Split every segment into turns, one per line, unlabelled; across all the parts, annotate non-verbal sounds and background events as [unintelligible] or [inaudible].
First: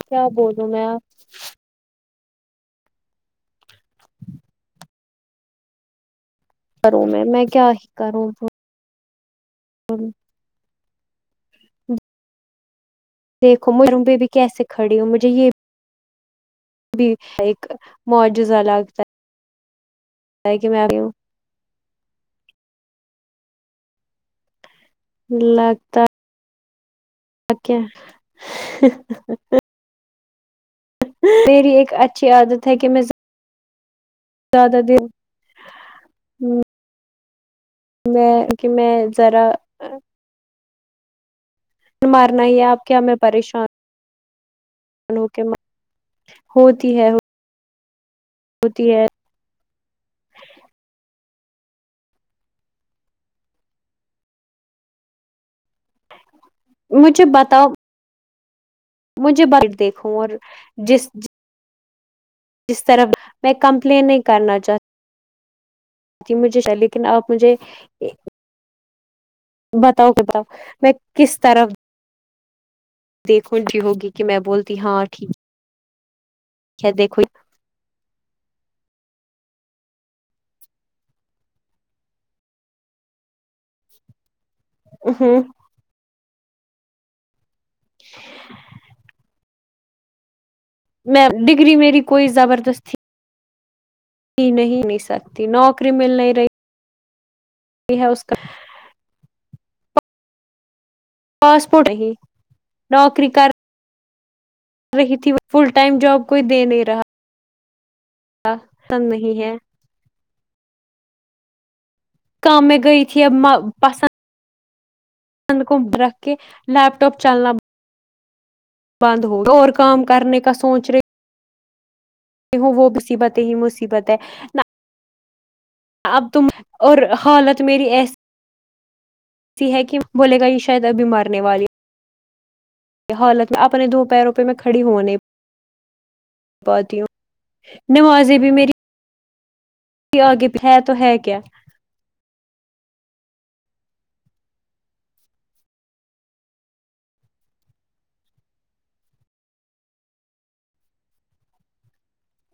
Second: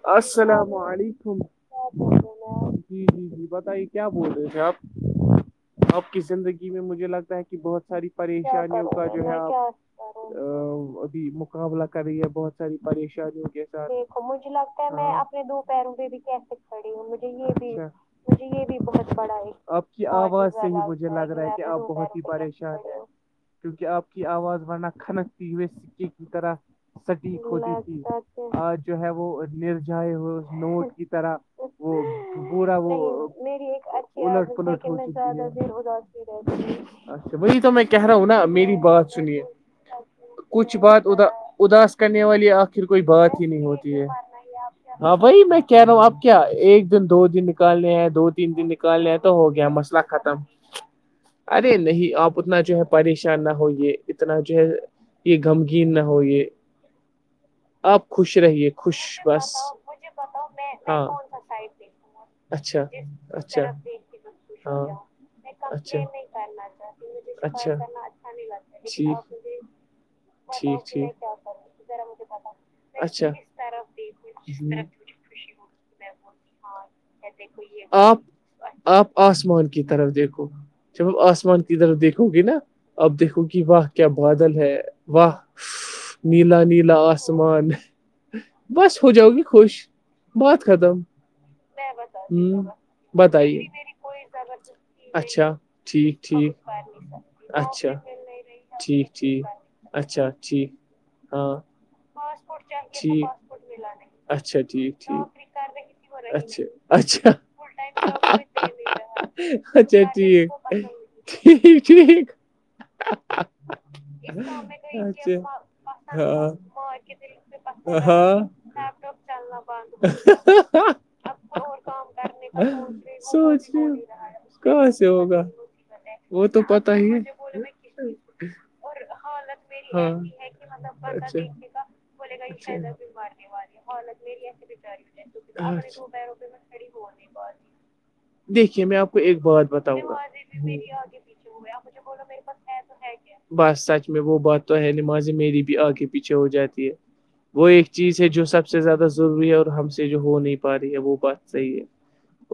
کیا بولوں
السلام
میں
علیکم جی جی جی بتائیے کیا بول رہے تھے آپ [inaudible] آپ کی زندگی میں
کروں
مجھے لگتا ہے
میں
کہ
کیا
بہت
ہی
ساری پریشانیوں کا جو ہے آپ
ہوں [inaudible]
ا ابھی مقابلہ کر رہی ہے بہت ساری پریشانی کی
مج رمبے بھی کیسے کڑی ہو مجھے یہ
پیروں پہ بھی کیسے کھڑی ہوں
بھی
مجھے یہ
ایک
بھی مجھے
معجزہ
یہ بھی
لگتا
بہت [unintelligible] آپ کی آواز
ہے
سے
کہ
ہی
میں
مجھے
ہوں
لگ رہا ہے آپ بہت ہی پریشان ہیں کیونکہ آپ کی آواز ورنہ کھنکتی ہوئے
لگتا
سکے [inaudible] طرح سٹیک ہوتی
کیا
تھی آج جو ہے وہ نرجائے ہو اس نوٹ کی [inaudible]
میری ایک اچھی عادت ہے کہ میں
میری [inaudible] ٹ
زیادہ دیر
اچا وہی تو میں [inaudible] کہ رہا ہوں نا
کہ
میری
میں
بات سنیے
ذرا
کچھ بات ادا اداس کرنے
مارنا
والی
ہی ہے آپ
آخر
کیا
کوئی
میں
بات ہی نہیں
پریشان
ہوتی ہے ہاں
ہو کے
بائی میں کہہ رہا ہوں آب کیا ایک
ہوتی
دن
ہے
دو دن نکالنے ہیں دو تین دن
ہوتی ہے
نکالنے ہیں تو ہو گیا مسئلہ ختم ارے نہیں آپ اتنا جو ہے پریشان نہ ہوئیے اتنا جو ہے یہ غمگین نہ ہو یہ
مجھے بتاؤ
آپ خوش رہیے خوش
مجھے
بس
بائٹ دیکھو اور جس [inaudible]
ساہ پ [inaudible]
جس طرح میں کمپلین نہیں کرنا چاہتا
کمپلین
تھی مجھے لیکن اپ مجھے [inaudible]
جچھی [inaudible]
بتاؤ بتاؤ میں کس طرف
ب [inaudible]
دیکھن جی ہوگی کہ میں بولتی ہاں ٹھیک [inaudible]
[inaudible]
دیکھوئی [inaudible]
آپ آپ آسمان کی طرف دیکھو چل آسمان کی طرف دیکھو گے نا اپ دیکھو گی بات [inaudible] کیا بادل ہے واہ
ہوں
نیلا نیلا آسمان بس ہو جاؤ گی خوش بہت ختم
میں ڈگری میری کوئی
ہ
زبردستی
بتائیے
نہیں نہیں
اچھا
سکتی نوکری مل
ٹھیک
نہیں
ٹھیک
رہی
اچھا
ہے اس کا
ٹھیک ٹھیک اچھا ٹھیک [inaudible] ہاں
پڑے ہی [inaudible]
ٹھیک اچھا [inaudible]
رہی تھی فل ٹائم جاب کوئی دے نہیں
اچھا
رہا
اچھا
پسند نہیں ہے [inaudible]
اچھا ٹھیک ٹھیک ٹھیک [inaudible]
کم میں گئیت پسند
[inaudible] اچھے
کند کم رکھ کے لیپٹاپ چلنا
ہاں
بند ہوگا اور کام کرنے کا سوچ رہے
اب
ہوں وہ مصیبت ہی مصیبت ہے نہ
کہاں سے ہوگا
اب تم اور حالت میری ایسی ہے کہ بولے گا یہ شاید ابھی مرنے والی
بولے گچ ہے
حالت میں اپنے دو پیروں پہ میں کھڑی ہونے پتی ہوں نمازیں بھی میری
دیکھیے میں آپ کو ایک بات بتا
آگے ہے تو ہے کیا
مجھے بولو بت میں بس سچ میں وہ بات تو ہے نماز میری بھی آگے پیچھے ہو جاتی ہے وہ ایک چیز ہے جو سب سے زیادہ ضروری ہے اور ہم سے جو ہو نہیں پا رہی ہے وہ بات صحیح ہے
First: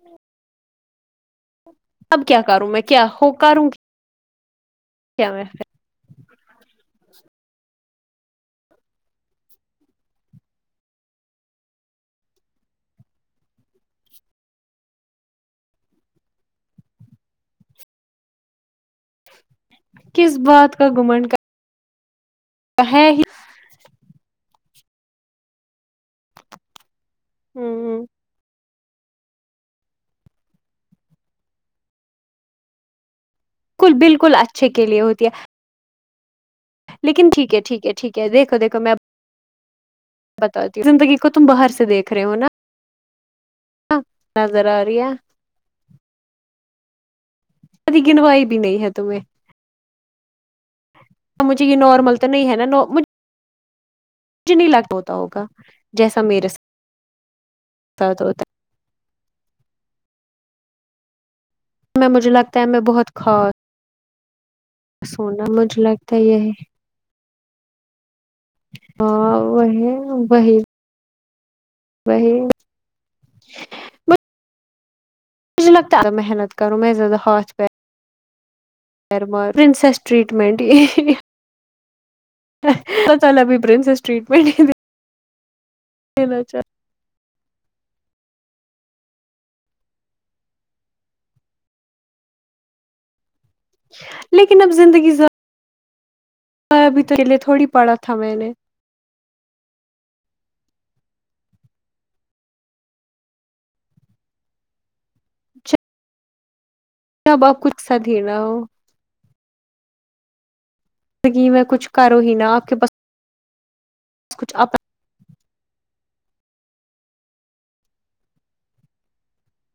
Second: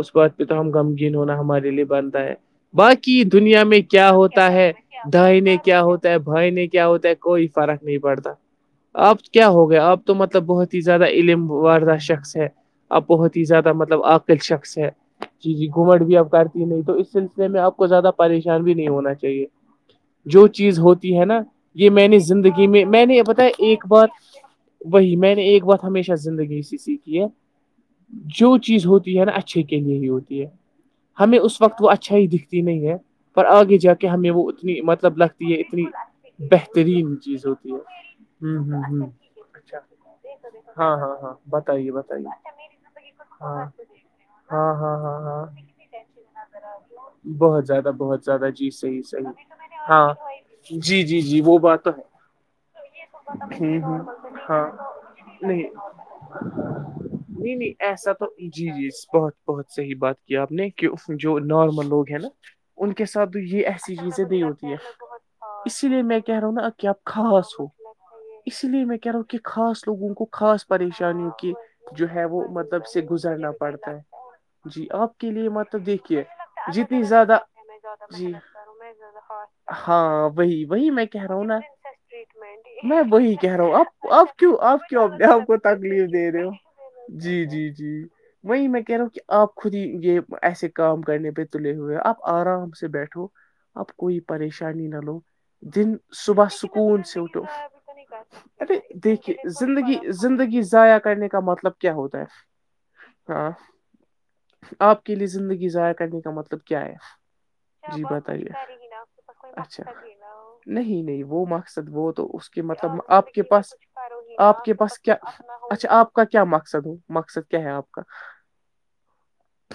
اس بات پہ تو ہم غمگین ہونا ہمارے لیے
اب
بنتا ہے
کیا کروں میں کیا
باقی
ہو
دنیا
کروں
میں کیا ہوتا ہے
کیا میں
دائنے کیا ہوتا بھائی نہیں کیا ہوتا ہے کوئی فرق نہیں پڑتا اب کیا ہو گیا آپ تو مطلب بہت ہی زیادہ علم ووردہ شخص ہے اب بہت ہی زیادہ مطلب عقل شخص ہے جی جی گھومٹ بھی اب کرتی نہیں تو اس سلسلے میں آپ کو زیادہ پریشان بھی نہیں ہونا چاہیے
کس
جو
بات
چیز
کا
ہوتی ہے
گمنڈ
نا یہ میں نے زندگی میں
کر
میں
ہے
نے
ہی
بتا ایک بار وہی میں نے ایک بات ہمیشہ زندگی اسی سی کی ہے
بالکل
جو چیز ہوتی ہے نا اچھے کے لیے ہی ہوتی ہے ہمیں اس وقت وہ اچھا ہی دکھتی نہیں ہے پر آگے جا کے ہمیں
بالکل
وہ
اچھے
اتنی
کے لیے
مطلب
ہوتی
لگتی ہے اتنی بہترین
لیکن
چیز
ٹھیک
ہوتی ہے
ٹھیک ٹھیک دیکھو
ہوں
دیکھو
ہوں
میں
ہوں اچھا
بتاتی ہوں
ہاں ہاں
زندگی کو
ہاں
تم باہر سے
بتائیے
دیکھ رہے
بتائیے
ہو نا
ہاں
نظر
ہاں
آ
ہاں
رہی ہے
ہاں ہاں بہت زیادہ
ادھی
بہت
گنوائی
زیادہ
بھی
جی
نہیں ہے
صحیح
تمہیں
صحیح ہاں جی جی جی وہ
مجھے یہ
بات تو ہے
نارمل نہیں ہے نا مجھے
ہاں
نہیں لگ ہوتا ہوگا
نہیں
جیسا میرے
نہیں نہیں ایسا
ساتھ
تو
ہوتا
جی جی بہت بہت صحیح بات کیا آپ نے کہ جو نارمل
ہے میں
لوگ ہیں نا
مجھے لگتا ہے میں
ان کے
بہت
ساتھ
خاص
یہ ایس چیزیں دی ہوتی ہے
سونا مجھے
اسی لیے
لگتا
میں
ہے
کہہ رہا
یہ
ہوں نا کیا خاص ہو اسی لیے میں کہہ رہا ہوں
ہاں
کہ خاص
وہی
لوگوں کو
وہی
خاص پریشانیوں کی جو ہے
وہی
وہ مطلب سے گزرنا پڑتا ہے جی آپ کے لیے
مجھے
مطلب
لگتا ہے
دیکھیے
محنت کروں میں
جتنی زیادہ
ہاتھ
جی
پیر مار پرنسس
ہاں
ٹریٹمنٹ
وہی وہی میں کہہ رہا ہوں نا میں
اللہ
وہی
تعالی
کہہ
بھی
رہا ہوں
پرنسس
آپ آپ کیوں
ٹریٹمنٹ
آپ کیوں اپنے کو تکلیف دے رہے
دینا
ہو
چاہ
جی جی جی وہی میں کہہ رہا ہوں کہ آپ خود ہی یہ ایسے کام کرنے پہ تلے ہوئے ہو آپ آرام سے بیٹھو اب کوئی
لیکن اب
پریشانی نہ
زندگی
لو دن صبح
ابھی
سکون
تو
سے
کے لیے
اٹھو
تھوڑی پڑا تھا میں نے
ار دیکھیے زندگی زندگی ضائع کرنے کا مطلب کیا ہوتا ہے ہاں آپ کے لیے زندگی ضائع کرنے کا مطلب کیا ہے
اب آپ کچھ سد ہی نہ ہو
نہیں نہیں وہ
زندگی میں
مقصد
کچھ
وہ
کرو
تو
ہی
اس
نہ
کے
آپ پاس
مطلب آپ کے پاس
کچھ
آپ کے
اپنا
پاس کیا اچھا آپ کا کیا مقصد ہو مقصد کیا ہے آپ کا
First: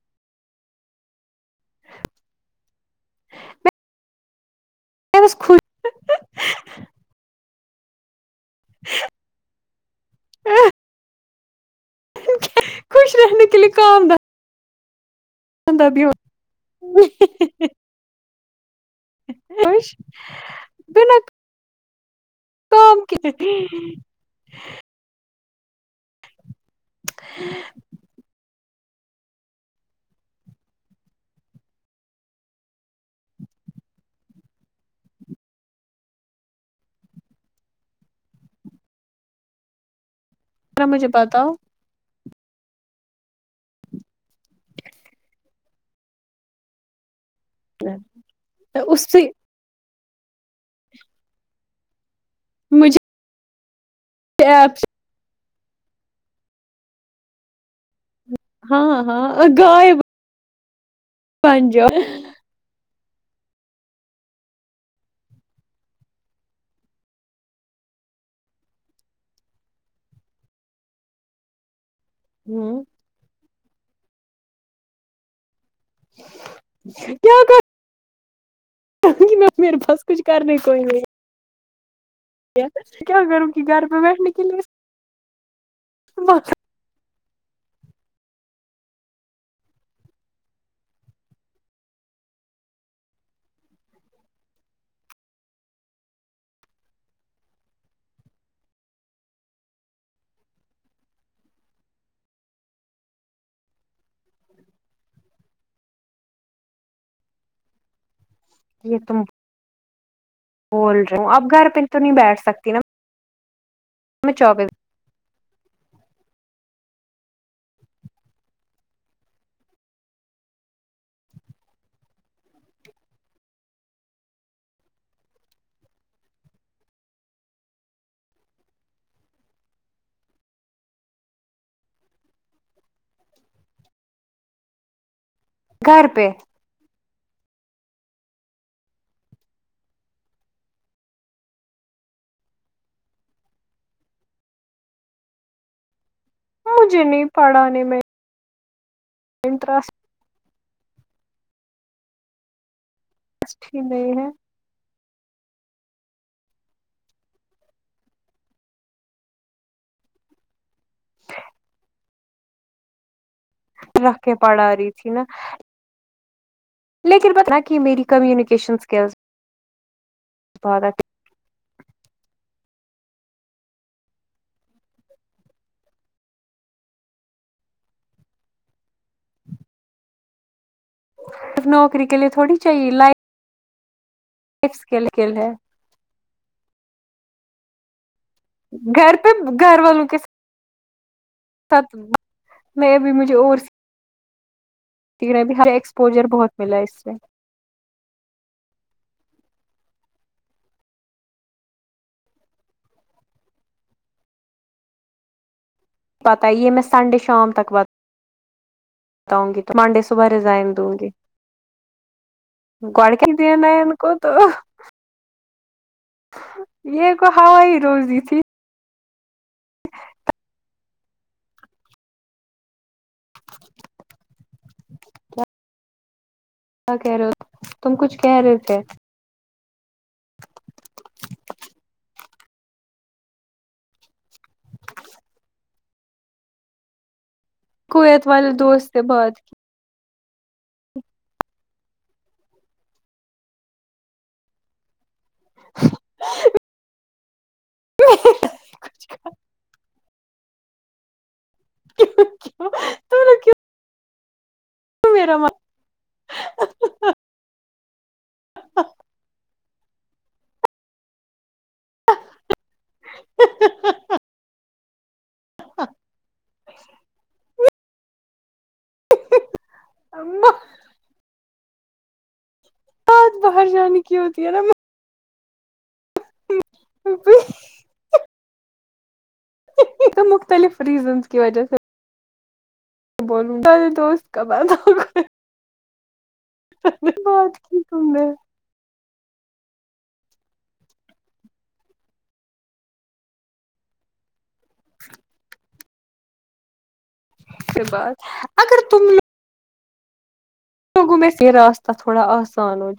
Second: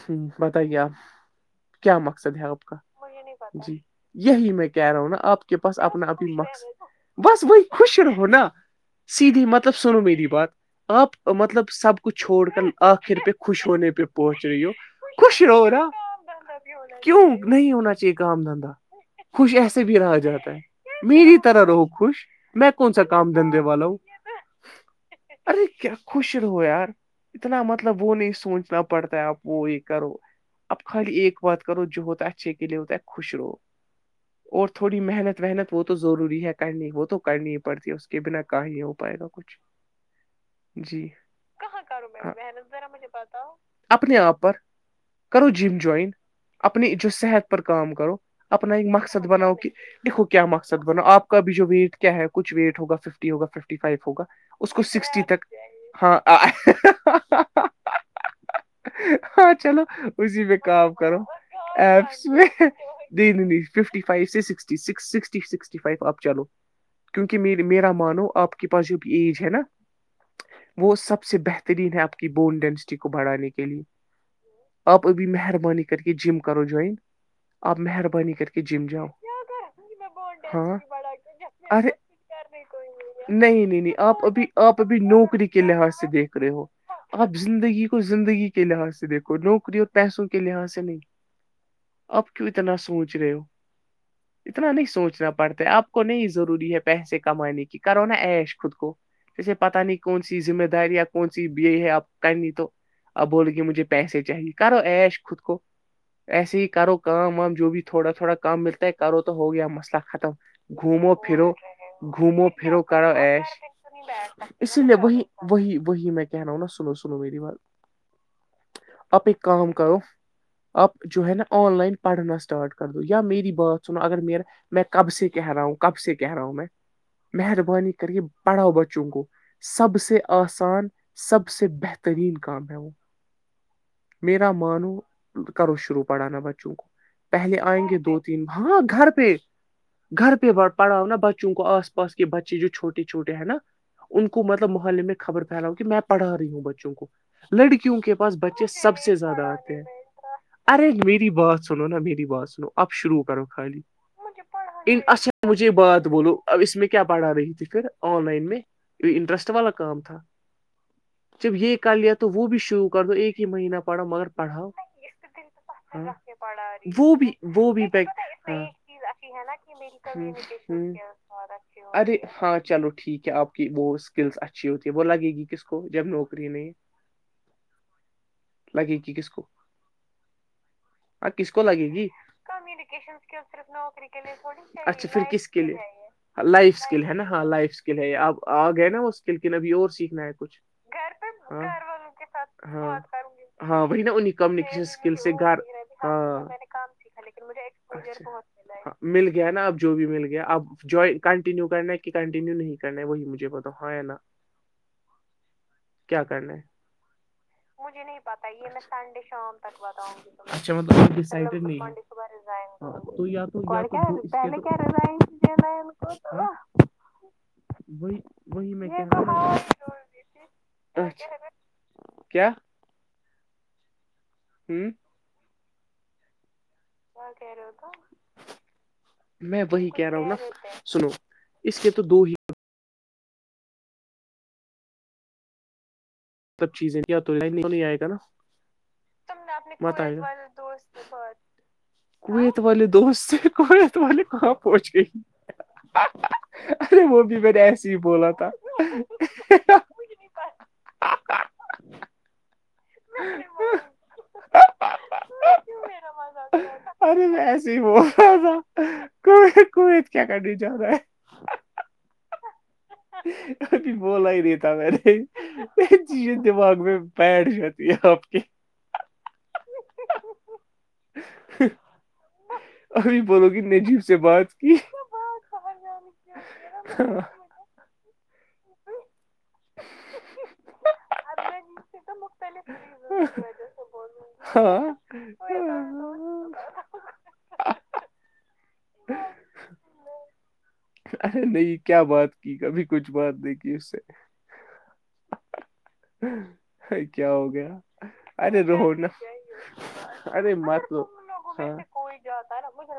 ہ بتائیے آپ کیا مقصد ہے آپ کا جی یہی میں کیا کہہ رہا ہوں نا
بس
آپ کے
خوش
پاس اپنا اپنی مقص بس وہی خوش رہو نا سیدھی مطلب سنو میری بات آپ مطلب سب کو چھوڑ کر
خوش
آخر پہ
رہنے کے
خوش
لیے
ہونے پہ
کام
پہنچ رہی ہو خوش رو
دھندا
رہا
بھی ہو
کیوں نہیں ہونا چاہ یہ کام دھندا خوش ایسے بھی رہا جاتا ہے
بنا
میری طرح رہو خوش میں کون سا
کے
کام دھندے والا ہوں
ذرا
ارے کیا خوش رہو یار اتنا مطلب وہ نہیں سوچنا پڑتا ہے آپ وہ یہ کرو اب خالی ایک بات کرو جو ہوتا ہے اچھے کے لیے ہوتا ہے خوش رو اور تھوڑی محنت وحنت وہ تو ضروری ہے کرنی وہ تو کرنی ہی پڑتی ہے کہ بنا کہ ہی ہو پائے گا کچھ جی
مجھے بتاؤ
کر میں محنتذر مجھے اپنے آپ پر کرو جم جوائن اپنی جو صحت پر کام کرو اپنا ایک
اس
مقصد
سے
بناؤ کہ دیکھو کیا مقصد بناو آپ کا بھی جو ویٹ کیا ہے کچھ ویٹ
مجھے
ہوگا ففٹی ہوگا ففٹی فائیو ہوگا اس
ایپ
کو سکسٹی تک ہاں آ
ہاں
ہاں چلو
گائے
اسی پہ کام کرو
بن جاؤ
ایپس میں نہیں نہیں نہیں ففٹی فو س فو آپ چلو کیونکہ مے میرا مانو آپ کے پاس جو بھی ایج ہے نا وہ سب سے بہتر ن ہے آپ کی بون ڈینسٹی کو بڑھانے کے لیے آپ ابھی مہربانی کر کر کے جم کرو جوائن آپ مہربانی کر کے جم جام
وں گی میں میرے بس کچھ کرنے کوئی نہیں
اری
ہے کیا کروں گی
نہیں نہیں
گھر
نہیں
پہ
آپ
بیٹھنے کے
ابھی آپ ابھی نوکری کے لحاظ سے دیکھ
لیے
رہے ہو آپ زندگی کو زندگی کے لحاظ سے دیکھو نوکری اور پیسوں کے لحاظ سے نہیں آپ کیوں اتنا سوچ رہے ہو اتنا نہیں سوچنا پڑتا آپ کو نہیں ضروری ہے پیسے کمانے کی کرو نا ایش خود کو اسے پتا نہیں کون سی ذمہ داری یا کون سی یہ ہے اپ کرنی تو آپ بول گے مجھے پیسے چاہیے کرو ایش خود کو ایسے ہی کرو کام وام جو بھی تھوڑا تھوڑا کام ملتا ہے
یہ
کرو
تم
تو ہو گیا مسئلہ ختم
بول
گھومو
رہے ہو اب
پھرو
گھر پہ تو نہیں بیٹھ
گھومو
سکتی نا
پھرو کرو ایش
میں چوبیس
اسی لیے وہی وہی وہی میں کہ رہا ہوں نا سنو سنو میری بات آپ ایک کام کرو آپ جو ہے نا آن لائن پڑھنا اسٹارٹ کر دو یا میری بات سنو اگر میر میں کب سے کہہ رہا ہوں کب سے کہہ رہا ہوں میں مہربانی کر کے پڑھاؤ بچوں کو سب سے آسان سب سے بہترین کام ہے وہ میرا مانو کرو شروع
گھر
پڑا
پہ
نا ب پہلے آئیں گے دو تین ہاں گھر پہ گھر پہ پڑھاؤ نا بچوں آس پاس کے بچے جو چھوٹے چھٹے ہیں نا ان کو مطلب محلے میں خبر پھیلاؤ کہ میں پڑھا ہوں بچوں
مجھے
کو
نہیں پڑھانے
لڑکیوں
میں
کے پاس بچے سب سے زیادہ آتے ہیں
انٹرسٹ
ارے میری بات سنو نہا میری بات سنو اب شروع کرو
ہی
خالی
نہیں ہے
ان اچھا مجھے بات تو بولو اب اس میں کیا پڑھا رہی تھی پھر آن لائن میں انٹرسٹ والا کام تھا جب یہ کر لیا تو وہ بھی شروع کر دو ایک ہی مہینہ پڑھا مگر
رکھے پڑا
پڑھاؤ
رہی تھی نا
وہ بھی
لیکن بتا
وہ
کہ
بھی
میری
چز
کمیونیکیشن اسکلس
ہے نا کہ
بہت اچھی
[unintelligible] ارے ہاں چلو ٹھیک ہے آپ کی وہ اسکلس اچھی ہوتی ہے وہ لگے گی کس کو جب نوکری نہیں لگے گ کس کو ہاں کو
صرف
لگے
نوکری
گی
کے لیے تھوڑی چاہیے لائف
ے اچھا پھر
اسکل
کس
ہے
کے لیے لائف اسکل ہے نا ہاں لائفکل کل ہے آپ آ گئے نا
گھر پہ
اسک کن ابھی
گھر
اور
والوں کے
سیکھنا ہے کچھ
ساتھ میں ابھی مجھے اور
بھ نا انہیں کمیونکیشن اسکل سے
نے بھی
گھر
ہر ایکسپوجر
ہاں
بہت ملا اس سے
مل گیا نا اب جو بھی مل گ اب جو کنٹینیو کرنا ہے کہ کنٹینیو نہیں کرنا ہے وہی مجھے پتا ہاں یا نا [inaudible]
پتہ ہے یہمس سنڈے شام تک وات
مجھ نہیں پ یہ میں سنڈے شام تک بتاؤں
صبح
گی اچھا
ریزائن دوں گی
ماتلاب ڈسڈ
گڑ کے
رزائ
دینا ہے ان کو تو
کیا رزائ
یہ کو ہوا ہی روزی تھی
[inaudible]
[inaudible]
ہوں
کیا کیا کہہ رہے ہو تم کچھ کہہ رہے تھے
میں وہی کہہ رہا ہوں نا سنو اس کے تو دو ہی سب چیزیں
کویت والے دوست سے بعد کی
بتائی کویت والے دوست سے کویت والے کہاں پہنچے ارے وہ بھی میں نے ایسے ہی بولا تھا
کی کیوں
[inaudible]
میرا
میرا ارے میں ایسی بتز کو کیت کیا کرنی چاہ رہا ہے بولا ہی رہیتا میںے دماغ میں بیٹھ جات آپ کی
ان
ابھی بولو کت
باہر
نے
جانے
عجیب سے
کی ہوتی ہے
بات
نا
کی ہاں
یہ تو مختلف ریزنس کی وجہ سے بولوں اے دوست کبد ہوگ
ہاں
بات کیکم رہ
نہیں کیا بات کی کبھی کچھ بات نہیں کی اس سے کیا ہو گیا
سے بات
ارے
اگر
رونا ارے مت
گ میں راستہ تھوڑا آان ہو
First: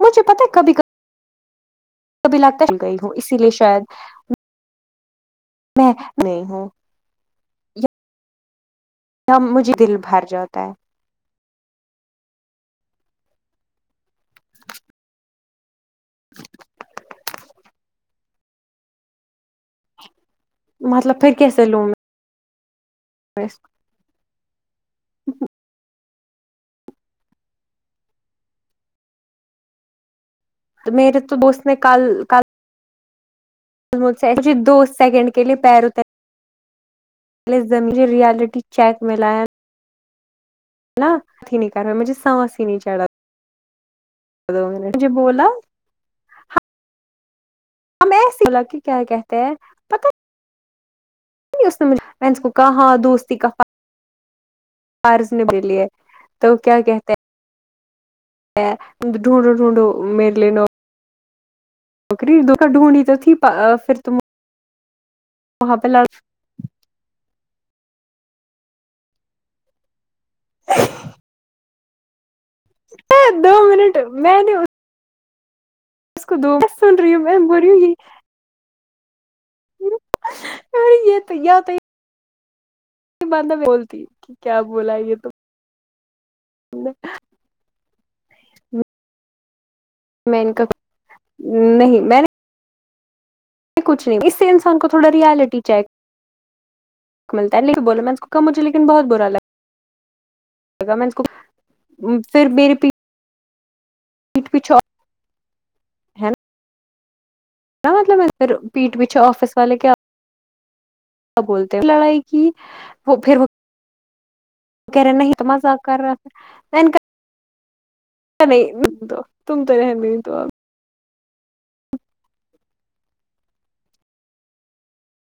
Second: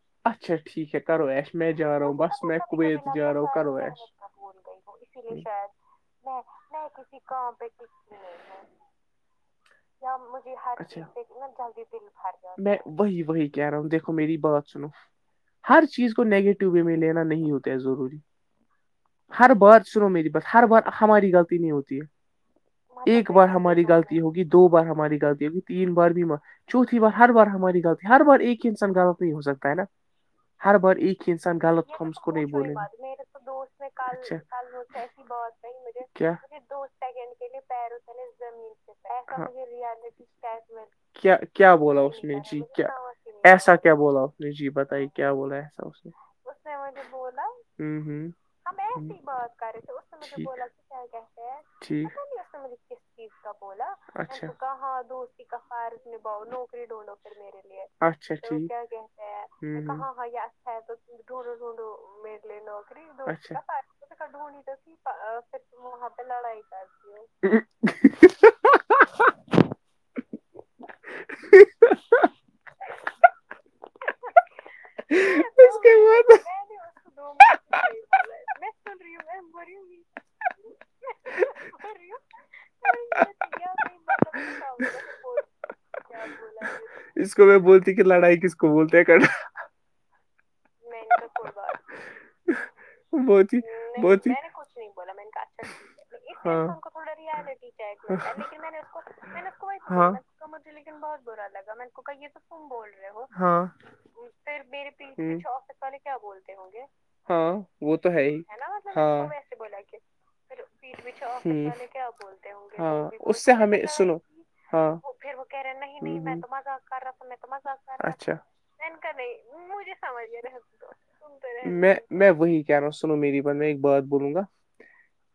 مجھے پتا
اچھا
کبھی
ٹھیک ہے کرو ایس میں جارو
کبھی
بس میں
لگتا ہے گئی
کبت
ہوں اسی
جارو
لیے
کرو
شاید
ایس ش
میں نہیں ہوں
کسی کام پہ کسی
مجھے دل بھر جاتا ہے
میں وہی وہی کہہ رہا ہوں دیکھو میری بات سنو ہر چیز کو نیگیٹو وے میں لینا نہیں ہوتا ہے ضروری ہر بار سنو میری بات ہر بار
ہے مطلب
ہماری
پھر
غلطی
کیسے
نہیں
لوں
ہوتی ہے ایک
میں
بار ہماری غلط ہوگی دو بار ہماری غلی ہوگی تین بار بھی چوتھی بار ہر بار ہماری غلط ہے ہر بار ایک ہی انسان غلط نہیں ہو سکتا ہے نا ہر بار
میرے
ایکھ
تو
انسان
دوست نے
غلط
کل
تھمکن
کل
بول
مجھ سے مجھے دو
ایسی
سیکنڈ کے
بات نہیں مجھے
دمجے ریالٹی چیک میں لیا ہی نہیں
کیا
کر رہا
بولا
مجھے
اس میں
سانس
جی
ہی نہیں
کیا
چڑھا
ایسا کیا بولا اس نے
دو
جی
منٹ
بتے
مجھے
کیا بولا ایسا
ہم ایسے بولا
ہم
کہ کیا
ایسی
کہتے ہیں
بات کر رہے تھے اس
پتا
سے مجھے بولا کہ کیا
اس نے مجھےس کو کہاں دوستی کہ
اچھا
فار نے بھی لی ہے تو کیا کہتے ہیں
اچھا اچا کیا
ڈھونڈو
کہتا ہے
ڈھونڈو
کہاںاں
میرے لیے
ہے دونڈوں دڈ مل
نوکری دو
لی نوکری
ڈھونڈی تو
دو
تھی پھر تم
پس تو کو ہونی تو
وہاں
ھر
لڑ
مہ پہ لڑائی کرتی ہو
دو منٹ میں نے
ہاں
اس کو دو بت سن رہی ہوں میں ب رہیوںی
ی
یہ تویا تو باندا بولتی ہے کہ کیا بولا یہ تو
اس کو میں بولتی کہ لڑائی کس کو بولتے ہیں کا
میں ان کا نہیں میں نے
بہت
کچھ نہیں
بہت
اس سے
کچھ
انسان کو
نہیں
تھوڑا
بولا
ریالٹی چیک
تھوڑا ریاض ہے ٹی
مجے لن بہ براگا
لیکن بہت برا لگا کو کہا یہ تو
پھر
تم
میری
بول رہے ہو
پیٹ
پھر
پیچھے
میرے والے کیا
ہے
بولتے ہوں گے ہاں وہ تو
مطلب
ہے ہی
اھر پیٹ پچھے آفس والے کیا
ہاں
بولتے ہیں لڑائی
بتے ہاں اس سے ہمیں سنو
کہ رہے نہیں تو مز کر رہا
تھا
نہیں تو تم تو رہن گ تو آپ
میں میں وہی کہہ رہا ہوں سنو میری بات میں ایک بات بولوں گا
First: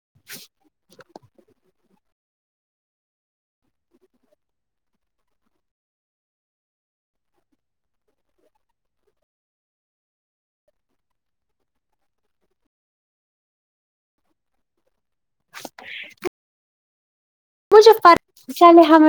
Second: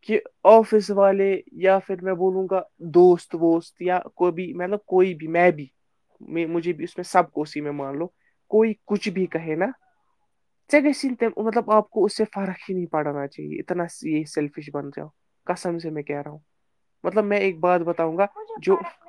کہ آفس والے یا پھر میں بولوں گا دوست ووست یا کو بھی مطلب کوئی بھی میں بھی میں مجھے بھی اس میں سب کو اسی میں مان لو کوئی کچھ بھی کہے نا گی مطلب آپ کو اس سے فرق ہی نہیں پڑانا چاہیے اتنا یہی سیلفش بن جاؤ کسم سے میں کہہ رہا ہوں مطلب میں ایک بات
مجھے
بتاؤں گا
فرق
جو
چلے ہمیں